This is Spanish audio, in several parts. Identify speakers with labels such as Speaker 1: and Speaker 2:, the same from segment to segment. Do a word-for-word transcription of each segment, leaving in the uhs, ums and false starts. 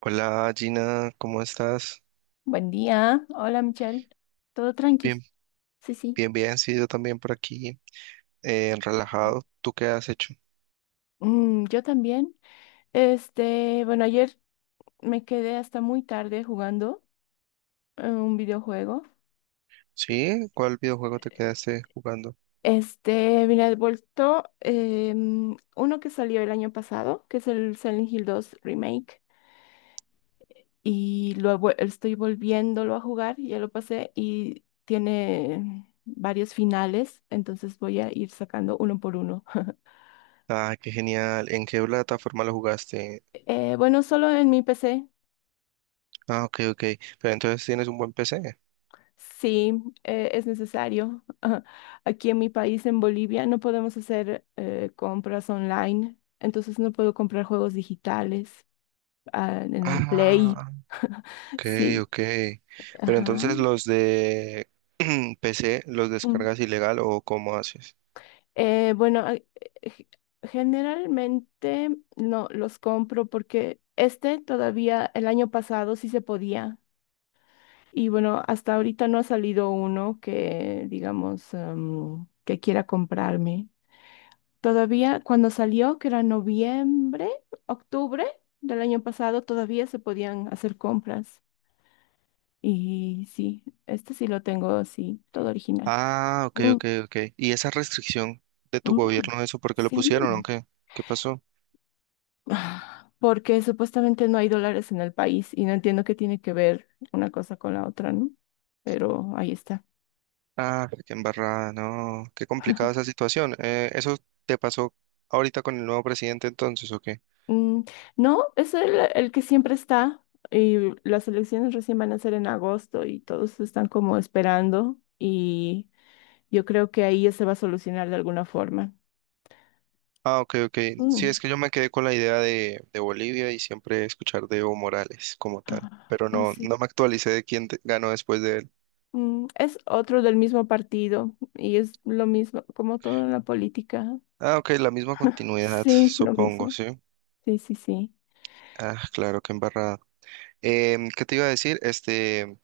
Speaker 1: Hola Gina, ¿cómo estás?
Speaker 2: Buen día. Hola, Michelle. Todo tranqui.
Speaker 1: Bien,
Speaker 2: Sí, sí.
Speaker 1: bien, bien, sí, yo también por aquí, eh, relajado. ¿Tú qué has hecho?
Speaker 2: Mm, yo también. Este, bueno, ayer me quedé hasta muy tarde jugando eh, un videojuego.
Speaker 1: ¿Sí? ¿Cuál videojuego te quedaste jugando?
Speaker 2: Este, mira, he vuelto em, uno que salió el año pasado, que es el Silent Hill dos Remake, y lo he vuel- estoy volviéndolo a jugar, ya lo pasé y tiene varios finales, entonces voy a ir sacando uno por uno.
Speaker 1: Ah, qué genial. ¿En qué plataforma lo jugaste?
Speaker 2: Eh, bueno, solo en mi P C.
Speaker 1: Ah, ok, ok. Pero entonces tienes un buen P C.
Speaker 2: Sí, eh, es necesario. Aquí en mi país, en Bolivia, no podemos hacer eh, compras online, entonces no puedo comprar juegos digitales, ah, en el Play.
Speaker 1: Ah, ok,
Speaker 2: Sí,
Speaker 1: ok. Pero
Speaker 2: ajá.
Speaker 1: entonces los de P C los
Speaker 2: Mm.
Speaker 1: descargas ilegal o ¿cómo haces?
Speaker 2: Eh, bueno, a- eh, generalmente no los compro porque este todavía el año pasado sí se podía. Y bueno, hasta ahorita no ha salido uno que, digamos, em, que quiera comprarme. Todavía cuando salió, que era noviembre, octubre del año pasado, todavía se podían hacer compras. Y sí, este sí lo tengo, sí, todo original.
Speaker 1: Ah, ok,
Speaker 2: Mm,
Speaker 1: ok, ok. ¿Y esa restricción de tu
Speaker 2: mm,
Speaker 1: gobierno, eso por qué lo
Speaker 2: sí.
Speaker 1: pusieron o qué? ¿Qué pasó?
Speaker 2: Ah, porque supuestamente no hay dólares en el país y no entiendo qué tiene que ver una cosa con la otra, ¿no? Pero ahí está.
Speaker 1: Ah, qué embarrada, no, qué complicada esa situación. Eh, ¿eso te pasó ahorita con el nuevo presidente entonces o qué?
Speaker 2: Mm, no, es el, el que siempre está, y las elecciones recién van a ser en agosto y todos están como esperando y... Yo creo que ahí ya se va a solucionar de alguna forma.
Speaker 1: Ah, ok, ok. Sí,
Speaker 2: Mm.
Speaker 1: es que yo me quedé con la idea de, de Bolivia y siempre escuchar de Evo Morales como tal,
Speaker 2: Ah,
Speaker 1: pero
Speaker 2: ah,
Speaker 1: no,
Speaker 2: sí.
Speaker 1: no me actualicé de quién te- ganó después de él.
Speaker 2: Mm, es otro del mismo partido y es lo mismo, como todo en la política.
Speaker 1: Ah, ok, la misma continuidad,
Speaker 2: Sí, lo
Speaker 1: supongo,
Speaker 2: mismo.
Speaker 1: ¿sí?
Speaker 2: Sí, sí, sí.
Speaker 1: Ah, claro, qué embarrada. Em, ¿qué te iba a decir? Este,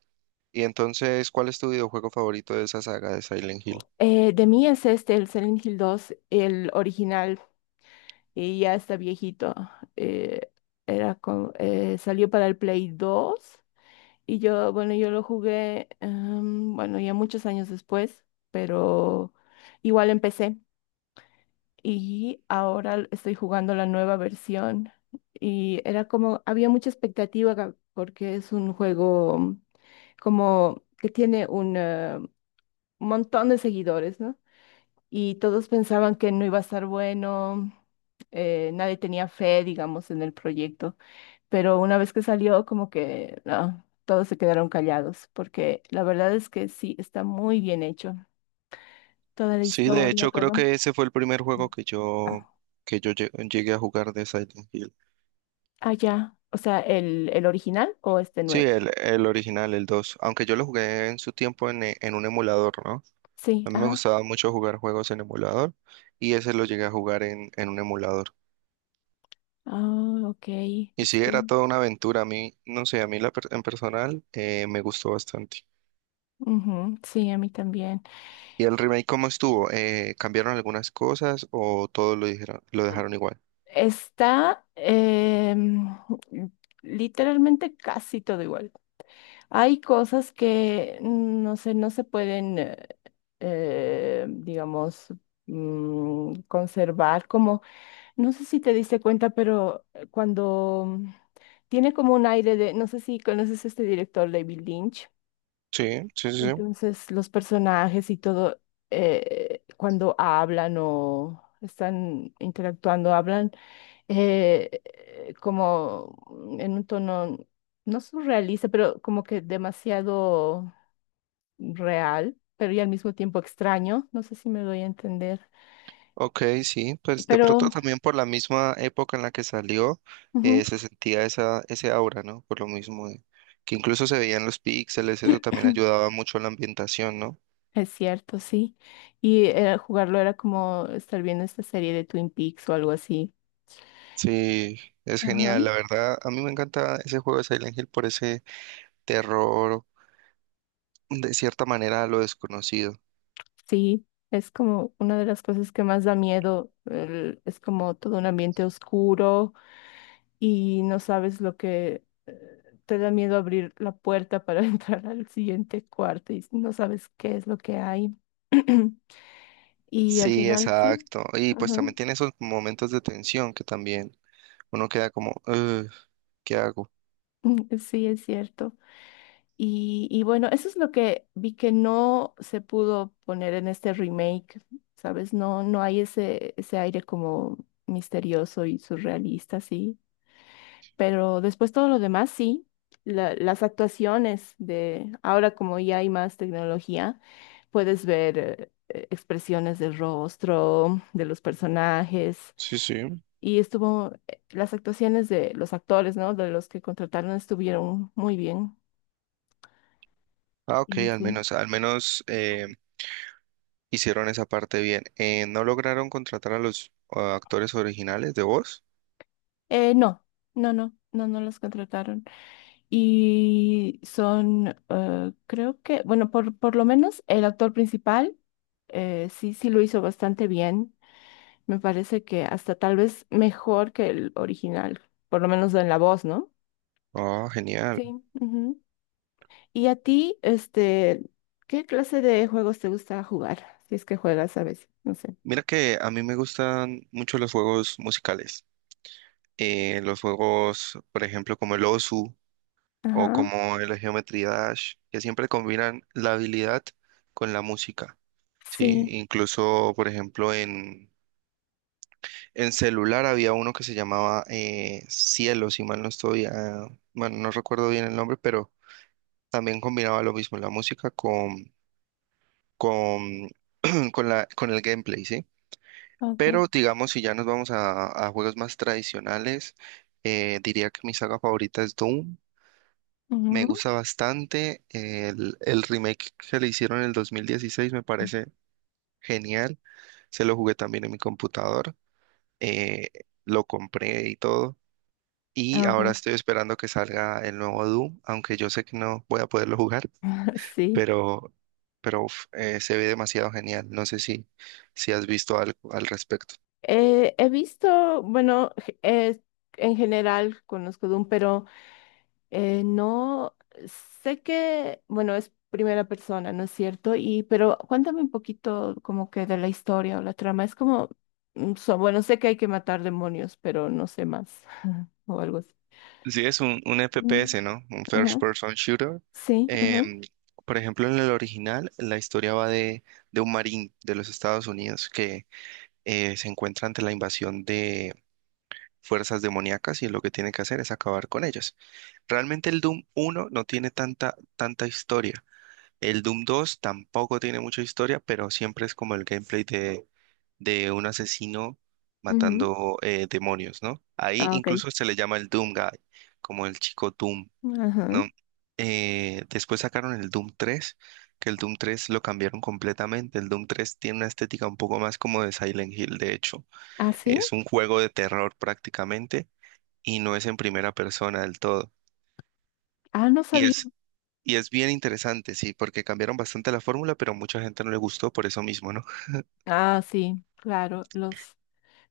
Speaker 1: y entonces, ¿cuál es tu videojuego favorito de esa saga de Silent Hill?
Speaker 2: Eh, de mí es este, el Silent Hill dos el original, y ya está viejito. Eh, era con- eh, Salió para el Play dos y yo, bueno, yo lo jugué, em, bueno, ya muchos años después, pero igual empecé. Y ahora l- estoy jugando la nueva versión, y era como, había mucha expectativa ga- porque es un juego como que tiene un eh, montón de seguidores, ¿no? Y todos pensaban que no iba a estar bueno, eh, nadie tenía fe, digamos, en el proyecto, pero una vez que salió, como que no, todos se quedaron callados porque la verdad es que sí, está muy bien hecho, toda la
Speaker 1: Sí, de
Speaker 2: historia,
Speaker 1: hecho creo
Speaker 2: todo.
Speaker 1: que ese fue el primer juego que yo, que yo lle- llegué a jugar de Silent Hill.
Speaker 2: Ah, ya. O sea, el, el original o este
Speaker 1: Sí,
Speaker 2: nuevo.
Speaker 1: el, el original, el dos. Aunque yo lo jugué en su tiempo en, e- en un emulador, ¿no?
Speaker 2: Sí,
Speaker 1: A mí me
Speaker 2: ajá.
Speaker 1: gustaba mucho jugar juegos en emulador y ese lo llegué a jugar en, en un emulador.
Speaker 2: Ah, ok.
Speaker 1: Y sí, era
Speaker 2: Sí.
Speaker 1: toda una aventura. A mí, no sé, a mí la per- en personal eh, me gustó bastante.
Speaker 2: Ujú, sí, a mí también.
Speaker 1: ¿Y el remake cómo estuvo? Eh, ¿cambiaron algunas cosas o todo lo dijeron, lo
Speaker 2: Mm.
Speaker 1: dejaron igual?
Speaker 2: Está em, literalmente casi todo igual. Hay cosas que, mm, no sé, no se pueden, eh, eh, digamos, mm, conservar como... No sé si te diste cuenta, pero eh, cuando mm, tiene como un aire de, no sé si conoces a este director, David Lynch.
Speaker 1: Sí, sí, sí. sí.
Speaker 2: Entonces, los personajes y todo, eh, cuando hablan o están interactuando, hablan eh, eh, como en un tono no surrealista, pero como que demasiado real, pero y al mismo tiempo extraño. No sé si me doy a entender,
Speaker 1: Ok, sí, pues de
Speaker 2: pero
Speaker 1: pronto también por la misma época en la que salió, eh,
Speaker 2: ujú.
Speaker 1: se sentía esa, ese aura, ¿no? Por lo mismo, de- que incluso se veían los píxeles, eso también ayudaba mucho a la ambientación, ¿no?
Speaker 2: Es cierto, sí. Y eh, jugarlo era como estar viendo esta serie de Twin Peaks o algo así.
Speaker 1: Sí, es
Speaker 2: Ajá.
Speaker 1: genial, la verdad, a mí me encanta ese juego de Silent Hill por ese terror, de cierta manera, a lo desconocido.
Speaker 2: Sí, es como una de las cosas que más da miedo. El- es como todo un ambiente oscuro y no sabes lo que eh, te da miedo abrir la puerta para entrar al siguiente cuarto y no sabes qué es lo que hay. Y al
Speaker 1: Sí,
Speaker 2: final sí.
Speaker 1: exacto, y pues
Speaker 2: Ajá.
Speaker 1: también tiene esos momentos de tensión que también uno queda como, "Ugh, ¿qué hago?"
Speaker 2: Mm, sí, es cierto. Y, y bueno, eso es lo que vi que no se pudo poner en este remake, ¿sabes? No, no hay ese, ese aire como misterioso y surrealista, sí. Pero después todo lo demás, sí. La- las actuaciones de ahora, como ya hay más tecnología, puedes ver eh, eh, expresiones del rostro, de los personajes.
Speaker 1: Sí, sí.
Speaker 2: Y estuvo, eh, las actuaciones de los actores, ¿no? De los que contrataron estuvieron muy bien.
Speaker 1: Ah, ok,
Speaker 2: Y
Speaker 1: al
Speaker 2: sí.
Speaker 1: menos, al menos eh, hicieron esa parte bien. Eh, ¿no lograron contratar a los ah, actores originales de voz?
Speaker 2: Eh, no, no, no, no, no los contrataron. Y son, eh, creo que, bueno, por, por lo menos el actor principal, eh, sí, sí lo hizo bastante bien. Me parece que hasta tal vez mejor que el original, por lo menos en la voz, ¿no?
Speaker 1: Ah, genial.
Speaker 2: Sí. Ujú. Y a ti, este, ¿qué clase de juegos te gusta jugar? Si es que juegas a veces, no sé.
Speaker 1: Mira que a mí me gustan mucho los juegos musicales. Eh, los juegos, por ejemplo, como el Osu o
Speaker 2: Ajá.
Speaker 1: como el Geometry Dash, que siempre combinan la habilidad con la música, ¿sí?
Speaker 2: Sí,
Speaker 1: Incluso, por ejemplo, en, en celular había uno que se llamaba eh, Cielo, si mal no estoy, ah, bueno, no recuerdo bien el nombre, pero también combinaba lo mismo, la música con con, con la, con el gameplay, ¿sí?
Speaker 2: ok.
Speaker 1: Pero digamos, si ya nos vamos a, a juegos más tradicionales, eh, diría que mi saga favorita es Doom. Me
Speaker 2: Ujú.
Speaker 1: gusta bastante. El, el remake que le hicieron en el dos mil dieciséis me parece genial. Se lo jugué también en mi computador. eh, lo compré y todo. Y
Speaker 2: Ah,
Speaker 1: ahora
Speaker 2: ok.
Speaker 1: estoy esperando que salga el nuevo Doom, aunque yo sé que no voy a poderlo jugar.
Speaker 2: Sí.
Speaker 1: pero, pero uf, eh, se ve demasiado genial. No sé si, si has visto algo al respecto.
Speaker 2: Eh, he visto, bueno, g- eh, en general conozco Doom, pero eh, no sé que, bueno, es primera persona, ¿no es cierto? Y, pero cuéntame un poquito como que de la historia o la trama. Es como, mm, so- bueno, sé que hay que matar demonios, pero no sé más o algo así.
Speaker 1: Sí, es un, un
Speaker 2: Mm,
Speaker 1: F P S, ¿no? Un First
Speaker 2: ajá.
Speaker 1: Person Shooter.
Speaker 2: Sí, ajá.
Speaker 1: Em, por ejemplo, en el original, la historia va de, de un marín de los Estados Unidos que eh, se encuentra ante la invasión de fuerzas demoníacas y lo que tiene que hacer es acabar con ellas. Realmente el Doom uno no tiene tanta, tanta historia. El Doom dos tampoco tiene mucha historia, pero siempre es como el gameplay de, de un asesino
Speaker 2: Ujú.
Speaker 1: matando eh, demonios, ¿no? Ahí
Speaker 2: Ah, ok.
Speaker 1: incluso se le llama el Doom Guy, como el chico Doom,
Speaker 2: Ajá.
Speaker 1: ¿no? Eh, después sacaron el Doom tres, que el Doom tres lo cambiaron completamente. El Doom tres tiene una estética un poco más como de Silent Hill, de hecho.
Speaker 2: Ah, sí.
Speaker 1: Es un juego de terror prácticamente y no es en primera persona del todo.
Speaker 2: Ah, no
Speaker 1: Y
Speaker 2: sabía.
Speaker 1: es y es bien interesante, sí, porque cambiaron bastante la fórmula, pero mucha gente no le gustó por eso mismo, ¿no?
Speaker 2: Ah, sí, claro, los...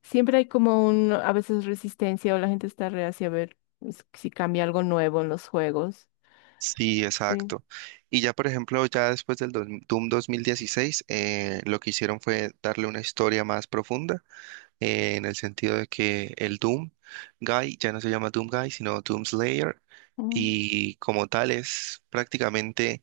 Speaker 2: Siempre hay como un, a veces resistencia o la gente está reacia a ver s- si cambia algo nuevo en los juegos.
Speaker 1: Sí,
Speaker 2: Sí.
Speaker 1: exacto. Y ya, por ejemplo, ya después del dos- Doom dos mil dieciséis, eh, lo que hicieron fue darle una historia más profunda, eh, en el sentido de que el Doom Guy ya no se llama Doom Guy, sino Doom Slayer,
Speaker 2: Mm,
Speaker 1: y como tal es prácticamente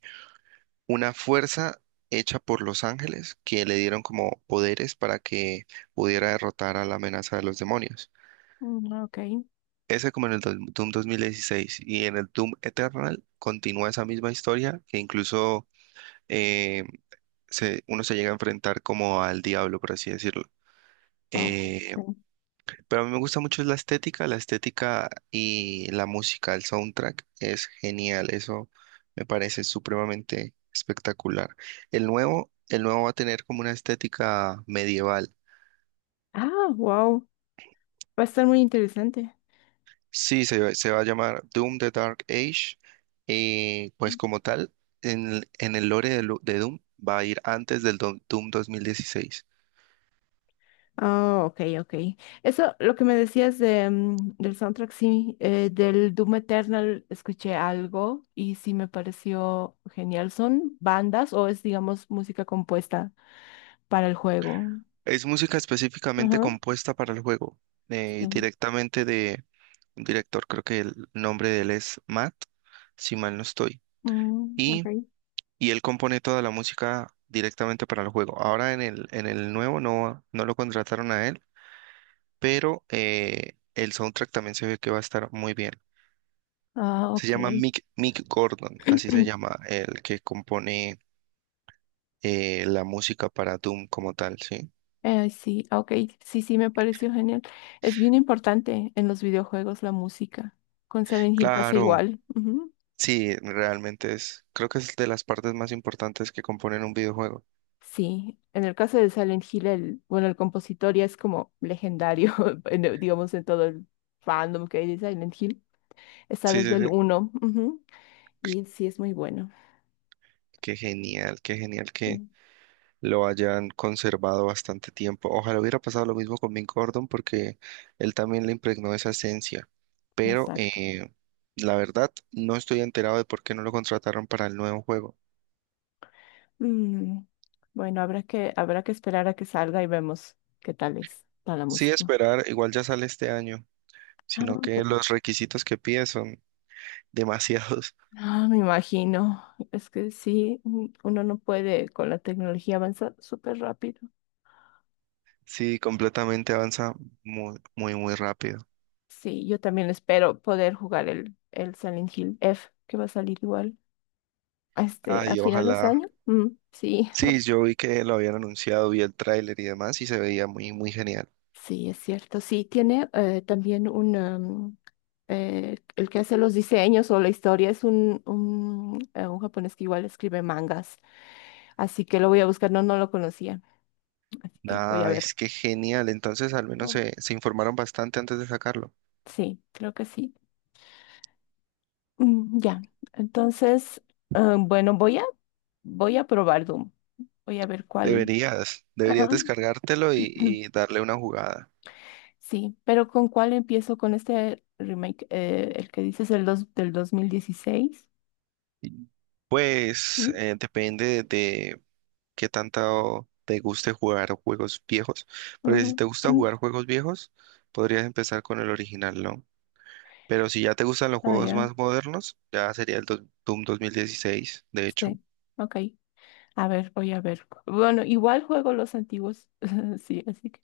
Speaker 1: una fuerza hecha por los ángeles que le dieron como poderes para que pudiera derrotar a la amenaza de los demonios.
Speaker 2: mm, ok.
Speaker 1: Ese como en el do- Doom dos mil dieciséis y en el Doom Eternal continúa esa misma historia que incluso eh, se- uno se llega a enfrentar como al diablo, por así decirlo.
Speaker 2: Oh,
Speaker 1: Eh,
Speaker 2: ok.
Speaker 1: pero a mí me gusta mucho la estética, la estética y la música, el soundtrack es genial, eso me parece supremamente espectacular. El nuevo, el nuevo va a tener como una estética medieval.
Speaker 2: Ah, wow. Va a estar muy interesante.
Speaker 1: Sí, se, va se va a llamar Doom the Dark Age. Eh, pues como tal, en, el en el lore de, Lu- de Doom va a ir antes del Do- Doom dos mil dieciséis.
Speaker 2: Ah, ok, ok. Eso, lo que me decías de, mm, del soundtrack, sí, eh, del Doom Eternal escuché algo y sí me pareció genial. ¿Son bandas o es, digamos, música compuesta para el juego?
Speaker 1: Es música específicamente
Speaker 2: Ajá,
Speaker 1: compuesta para el juego, eh,
Speaker 2: sí.
Speaker 1: directamente de un director, creo que el nombre de él es Matt, si mal no estoy.
Speaker 2: Mm, ok.
Speaker 1: Y, y él compone toda la música directamente para el juego. Ahora en el, en el nuevo no, no lo contrataron a él, pero eh, el soundtrack también se ve que va a estar muy bien.
Speaker 2: Ah,
Speaker 1: Se llama
Speaker 2: ok.
Speaker 1: Mick, Mick Gordon, así se llama el que compone eh, la música para Doom como tal, ¿sí?
Speaker 2: Eh, sí, ah, ok, sí, sí, me pareció genial. Es bien importante en los videojuegos la música. Con Silent Hill pasa
Speaker 1: Claro,
Speaker 2: igual. Ujú.
Speaker 1: sí, realmente es, creo que es de las partes más importantes que componen un videojuego.
Speaker 2: Sí, en el caso de Silent Hill, el, bueno, el compositor ya es como legendario, en el- digamos, en todo el fandom que hay de Silent Hill. Está
Speaker 1: Sí, sí,
Speaker 2: desde el
Speaker 1: sí.
Speaker 2: uno, ujú. Y sí, es muy bueno.
Speaker 1: Qué genial, qué genial
Speaker 2: Sí,
Speaker 1: que lo hayan conservado bastante tiempo. Ojalá hubiera pasado lo mismo con Mick Gordon porque él también le impregnó esa esencia, pero
Speaker 2: exacto.
Speaker 1: eh, la verdad no estoy enterado de por qué no lo contrataron para el nuevo juego.
Speaker 2: Mm, bueno, habrá que, habrá que esperar a que salga y vemos qué tal es, tal la
Speaker 1: Sí,
Speaker 2: música.
Speaker 1: esperar, igual ya sale este año.
Speaker 2: Ah,
Speaker 1: Sino
Speaker 2: ok.
Speaker 1: que los requisitos que pide son demasiados.
Speaker 2: Ah, me imagino. Es que sí, mm, uno no puede con la tecnología avanzar súper rápido.
Speaker 1: Sí, completamente avanza muy, muy, muy rápido.
Speaker 2: Sí, yo también espero poder jugar el, el Silent Hill F, que va a salir igual a este, a
Speaker 1: Ay,
Speaker 2: finales de
Speaker 1: ojalá.
Speaker 2: año. Mm, sí.
Speaker 1: Sí, yo vi que lo habían anunciado, vi el tráiler y demás y se veía muy, muy genial.
Speaker 2: Sí, es cierto. Sí, tiene eh, también un um, eh, el que hace los diseños o la historia es un, un, eh, un japonés que igual escribe mangas. Así que lo voy a buscar. No, no lo conocía. Así que voy a
Speaker 1: Ah,
Speaker 2: ver.
Speaker 1: es que genial. Entonces, al menos
Speaker 2: Mm,
Speaker 1: se, se informaron bastante antes de sacarlo.
Speaker 2: sí, creo que sí. Mm, ya, entonces, ah, bueno, voy a, voy a probar Doom. Voy a ver cuál.
Speaker 1: Deberías, deberías
Speaker 2: Ajá.
Speaker 1: descargártelo y, y darle una jugada.
Speaker 2: Sí, pero ¿con cuál empiezo? ¿Con este remake, eh, el que dices el dos, del dos mil dieciséis?
Speaker 1: Y, Pues
Speaker 2: ¿Mm?
Speaker 1: eh, depende de, qué tanto te guste jugar juegos viejos. Porque
Speaker 2: Ujú,
Speaker 1: si te gusta
Speaker 2: ujú.
Speaker 1: jugar juegos viejos, podrías empezar con el original, ¿no? Pero si ya te gustan los
Speaker 2: Ah,
Speaker 1: juegos
Speaker 2: ya,
Speaker 1: más modernos, ya sería el dos- Doom dos mil dieciséis. De hecho.
Speaker 2: sí, ok. A ver, voy a ver. cu- Bueno, igual juego los antiguos, sí, así que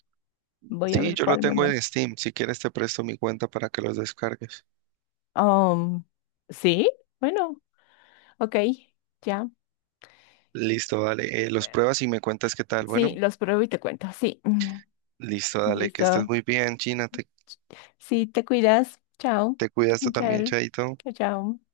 Speaker 2: voy a
Speaker 1: Sí,
Speaker 2: ver
Speaker 1: yo lo
Speaker 2: cuál me
Speaker 1: tengo
Speaker 2: va.
Speaker 1: en Steam. Si quieres, te presto mi cuenta para que los descargues.
Speaker 2: Um, sí, bueno, ok, ya.
Speaker 1: Listo, dale. Eh, los pruebas y me cuentas qué tal.
Speaker 2: Sí,
Speaker 1: Bueno,
Speaker 2: los pruebo y te cuento, sí.
Speaker 1: listo,
Speaker 2: Mm,
Speaker 1: dale. Que estés
Speaker 2: listo.
Speaker 1: muy bien, China. Te,
Speaker 2: Sí, te cuidas. Chao.
Speaker 1: te cuidas tú también,
Speaker 2: Michael.
Speaker 1: Chaito.
Speaker 2: Chao, chao.